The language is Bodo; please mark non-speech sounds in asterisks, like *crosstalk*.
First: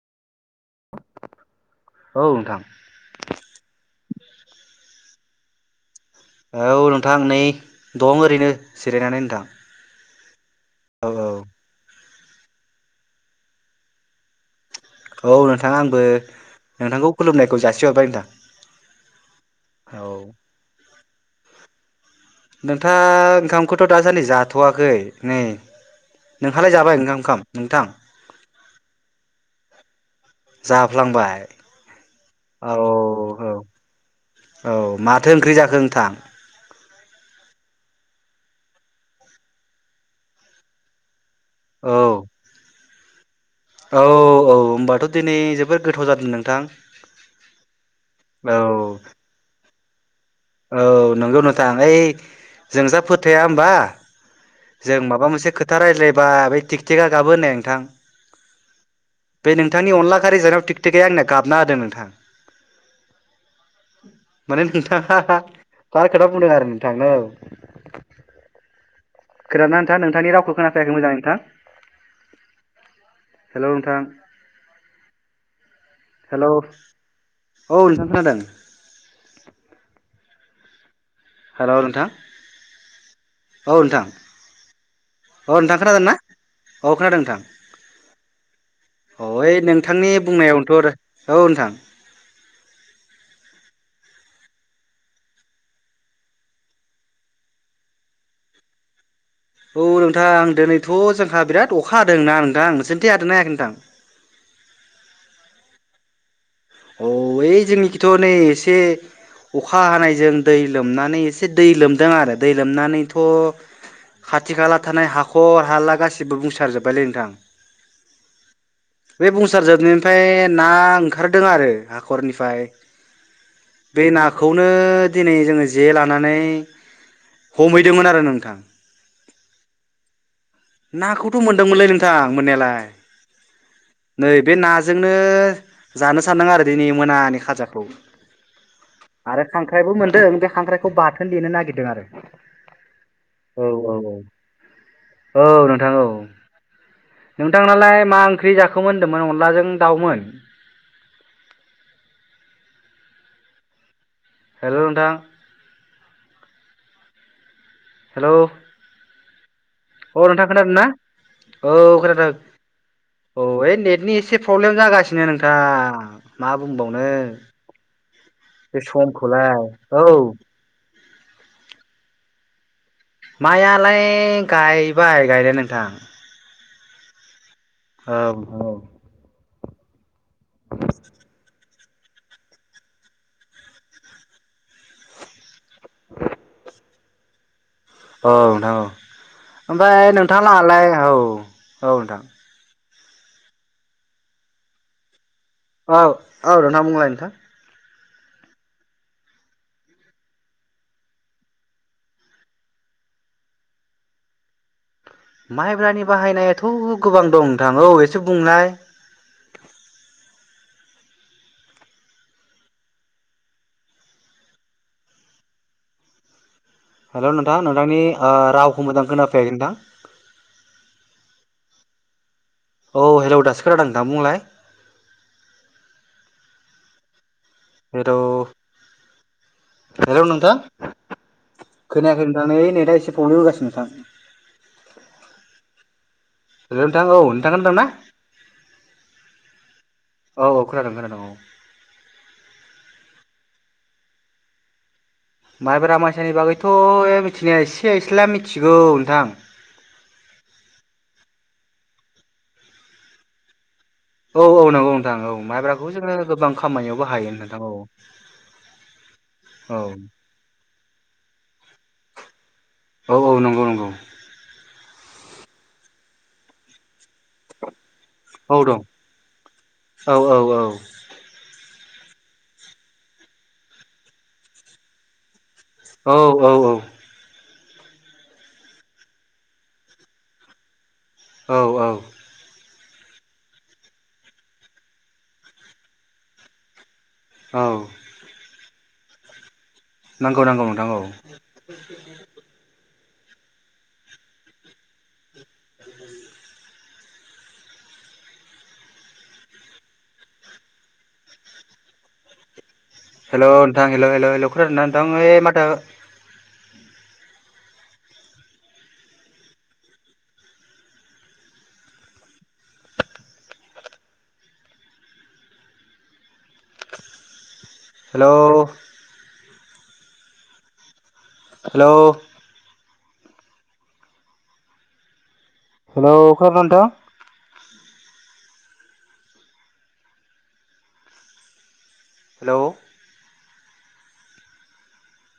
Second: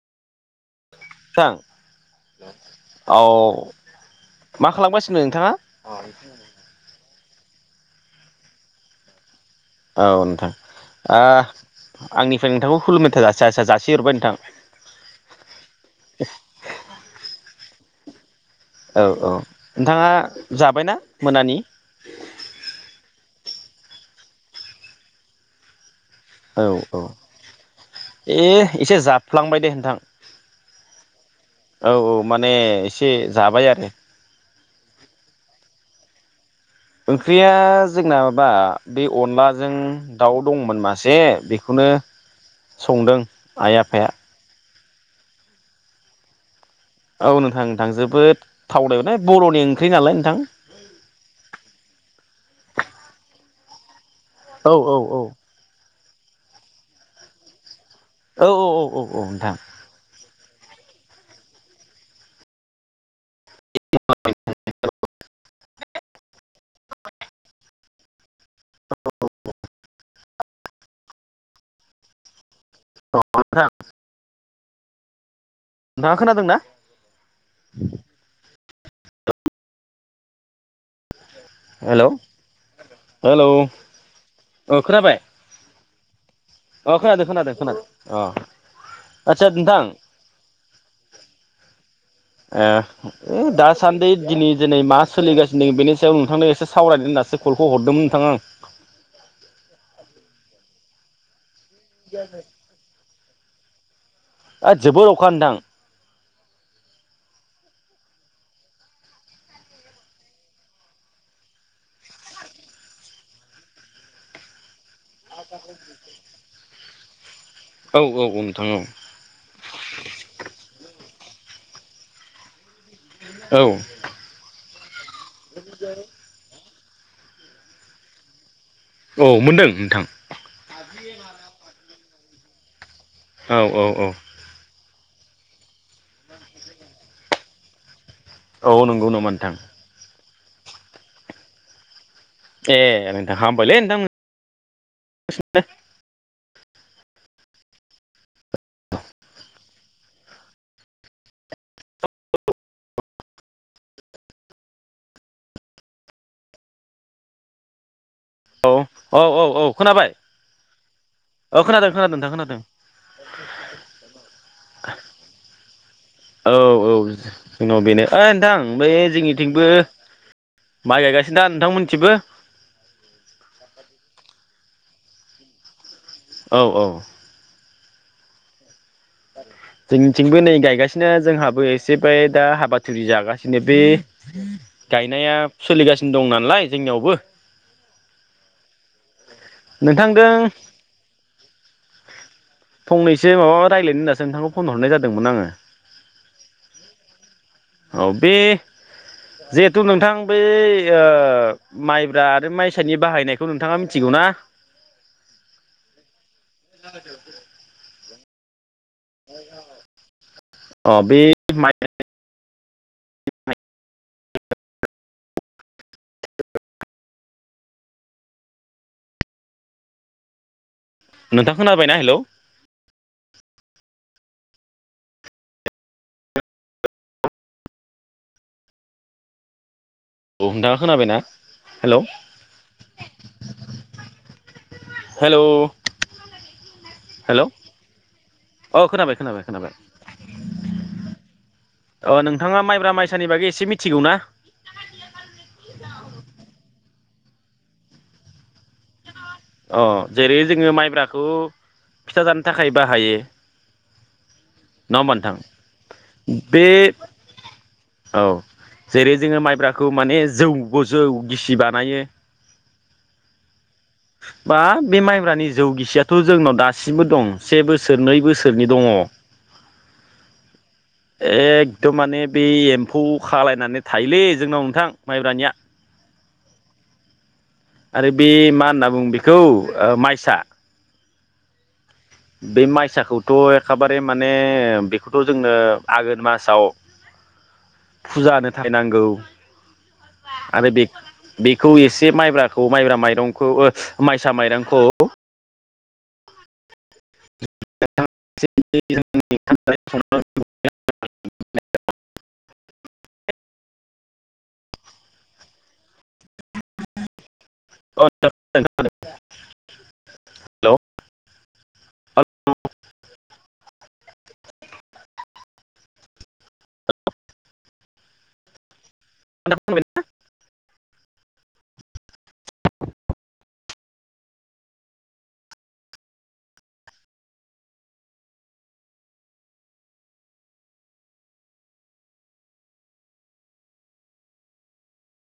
थां औ नोंथां औ मा खालामबाय। नोंथाङा। औ नोंथां नै दं ओरैनो जिरायनानै नोंथां। औ नोंथां। औ आ। आंनिफ्राय नोंथांखौ खुलुमेथाय जास जास जास जासि हरबाय नोंथां। औ नोंथां आंबो नोंथांखौ खुलुमनायखौ जासि सि हरबाय नोथा। औ औ नोंथाङा जाबायना मोनानि। नोंथाङा ओंखामखौथ' दासान नै जाथ'वाखै नै। औ नोंहालाय जाबाय औ ओंखाम ओंखाम नोंथां ए एसे जाफ्लांबाय दे नोंथां जाफ्लांबाय औ औ माने औ एसे औ जाबाय आरो औ माथो ओंख्रि जाखो नोंथां। ओंख्रिया जोंना बा बे अनलाजों दाउ दंमोन मासे। बेखौनो। संदों। आइ औ आफाया औ औ होमबा। थ' दिनै जोबोद गोथाव जादों नोंथां। औ नोंथां नोंथां जोबोद औ थावदोंना बर'नि। ख्रै नालाय। नोंथां औ नोंगौ नोंथां ओइ। जोंजा फोथाया होमबा। औ औ जों औ माबा मोनसे खोथा रायज्लाय बा बै थिक थिकआ गाबो होननाय नोंथां औ औ औ औ बे नोंथां नोंथांनि अनला खारि जानायाव थिग थिकाया आंना गाबना होदों नोंथां। माने नोंथां हा हा थार खोथा बुंदों आरो नोंथां औ। खोना दों ना नोंथा नोंथांनि रावखौ खोनाफैयाखै मोजां नोंथां। हेल' नोंथां। नोंथाङा हेल' औ खोनादोंना नोंथां खोनादों। हेलौ हेलौ औ नोंथां औ खोनाबाय? औ नोंथां खोनादों ना? औ अ खोनादों नोंथां खोनादों खोनादों अ औ आदसा ओइ नोंथांनि बुंनायावनोथ' आरो औ नोंथां ओ ओइ दासान्दि दिनै दिनै मा सोलिगासिनो बेनि सायाव नोंथांनो एसे सावरायदों होनासो कलखौ हरदोंमोन नोंथाङा आं। औ नोंथां दिनैथ' जोंहा बिराद अखा हादोंना नोंथां नोंसोरथिं हादों ना हायाखै? थां ओद जोबोर अखा नोंथां। औ ओइ जोंनिखिथ' नै एसे अखा हानायजों दै लोमनानै एसे दै लोमदों आरो दै लोमनानैथ' खाथि खाला थानाय हाखर हाला गासिबो बुंसारजोब बायलै नोंथां। औ औ नोंथां बे बुंंसार जोबनायनिफ्राय ना ओं दों आरो हाखरनिफाय। औ औ बे नाखौ *unintelligible* दिनै जोङो जे लानानै हमहैदोंमोन आरो नोंथां। औ मोनदों नोंथां? नाखौथ' मोनदोंमोनलै नों थां मोननायालाय औ औ औ। जोंनो जानो सानदों आरो दिनै मोनानि खाजा औ नंगौ नामा *unintelligible* आरो नोंथां खांख्राइबो मोनदों। बे खांख्राइखौ बाथोन देनो नागिरदों आरो। ए नोंथां औ हामबायलै औ औ नोंथां औ नोंथां औ। नोंथांनालाय मा ओंख्रि जाखोमोन होनदोंमोन अनलाजों दाउमोन? हेलौ नोंथां। हेलौ औ औ औ औ खोनाबाय अ नोंथां खोनादोंना? औ खोनादों। औ ओइ नेटनि एसे प्रब्लेम जागासिनो नोंथां। मा औ औ बुंबावनो जोंनाव बेनो ओइ नोंथां बे बै समखौलाय जोंनिथिंबो औ माइ गायगासिनो दा नोंथांमोनथिबो? मायालाय गाय बाय गायनाया नोंथां। औ औ। औ औ। जोंनिथिंबो नै गायगासिनो जोंहाबो एसे बाय दा हाबा थुरि जागासिनो बे गायनाया सोलिगासिनो दं नालाय जोंनियावबो। औ नोंथां औ। ओमफाय नोंथांजों नोंथां लाहालाय औ औ नोंथां। फंनैसो माबा रायज्लायनो होननासो नोंथांनो फन हरनाय जादोंमोन आङो। औ औ दाना बुंलाय नोंथां। औ बे जिहेथु नोंथां बै ओ माइब्रा आरो माइसानि बाहायनायखौ नोंथाङा मिथिगौ ना? माइब्रानि बाहायनायाथ' गोबां दं नोंथां औ एस एसे बुंनाय। अ बे माइ हेलौ नोंथां नोंथांनि ओ रावखौ मोजां खोनाफैयाखै नोंथां। नोंथां खोनाबायना? हेलौ। औ हेलौ दासो खादों नोंथां बुंलाय। हेलौ। हेलौ औ नोंथां नोंथाङा खोनाबायना हेलौ खोनायाखै नोंथां नै नेथा एसे प्रब्लेम होगासिनो नोंथां। हेलौ नोंथां औ हेलौ नोंथां खोनादोंना? अ खोनाबाय खोनाबाय खोनाबाय औ औ खोनादों खोनादों औ। फैसानि बागै एसे मिथिगौ ना? माइब्रा मायसानि बागैथ' थिनाया एसे एस्ला मिथिगौ नोंथां। अ जेरै जोङो माइब्राखौ फिथा जानो थाखाय बाहायो। औ औ नंगौ नङा होमबा नोंथां औ माइब्राखौ जोङो गोबां बे खामानियाव बाहायो नोंथां औ औ। गोजौ गिसिबा। औ औ नंगौ नंगौ। बा बे माइब्रानि जौ गिसियाथ' जोंनाव दासिमबो दं से बोसोर नै औ बोसोरनि दं दङ। औ औ औ एक दम माने बे एम्फौ खालायनानै थायोलै जोंनाव नोंथां माइब्रानिया। औ औ औ आरो बे मा होनना बुं बेखौ ओ माइसा औ औ बे माइसाखौथ' एखेबारे माने बेखौथ' जोंनो आघोन मासाव औ फोथायनांगौ। नांगौ नांगौ आरो बे नोंथां औ बेखौ एसे माइब्राखौ माइब्रा माइ दंखौ ओ माइसा माइरंखौ *unintelligible* *inaudible* हेल' नोंथां हेल' हेल' हेल' खोनादो ना नोंथां ओ माथो *inaudible* हेल' हेल' *inaudible* हेल' हेल' खोनादों नोंथां हेल'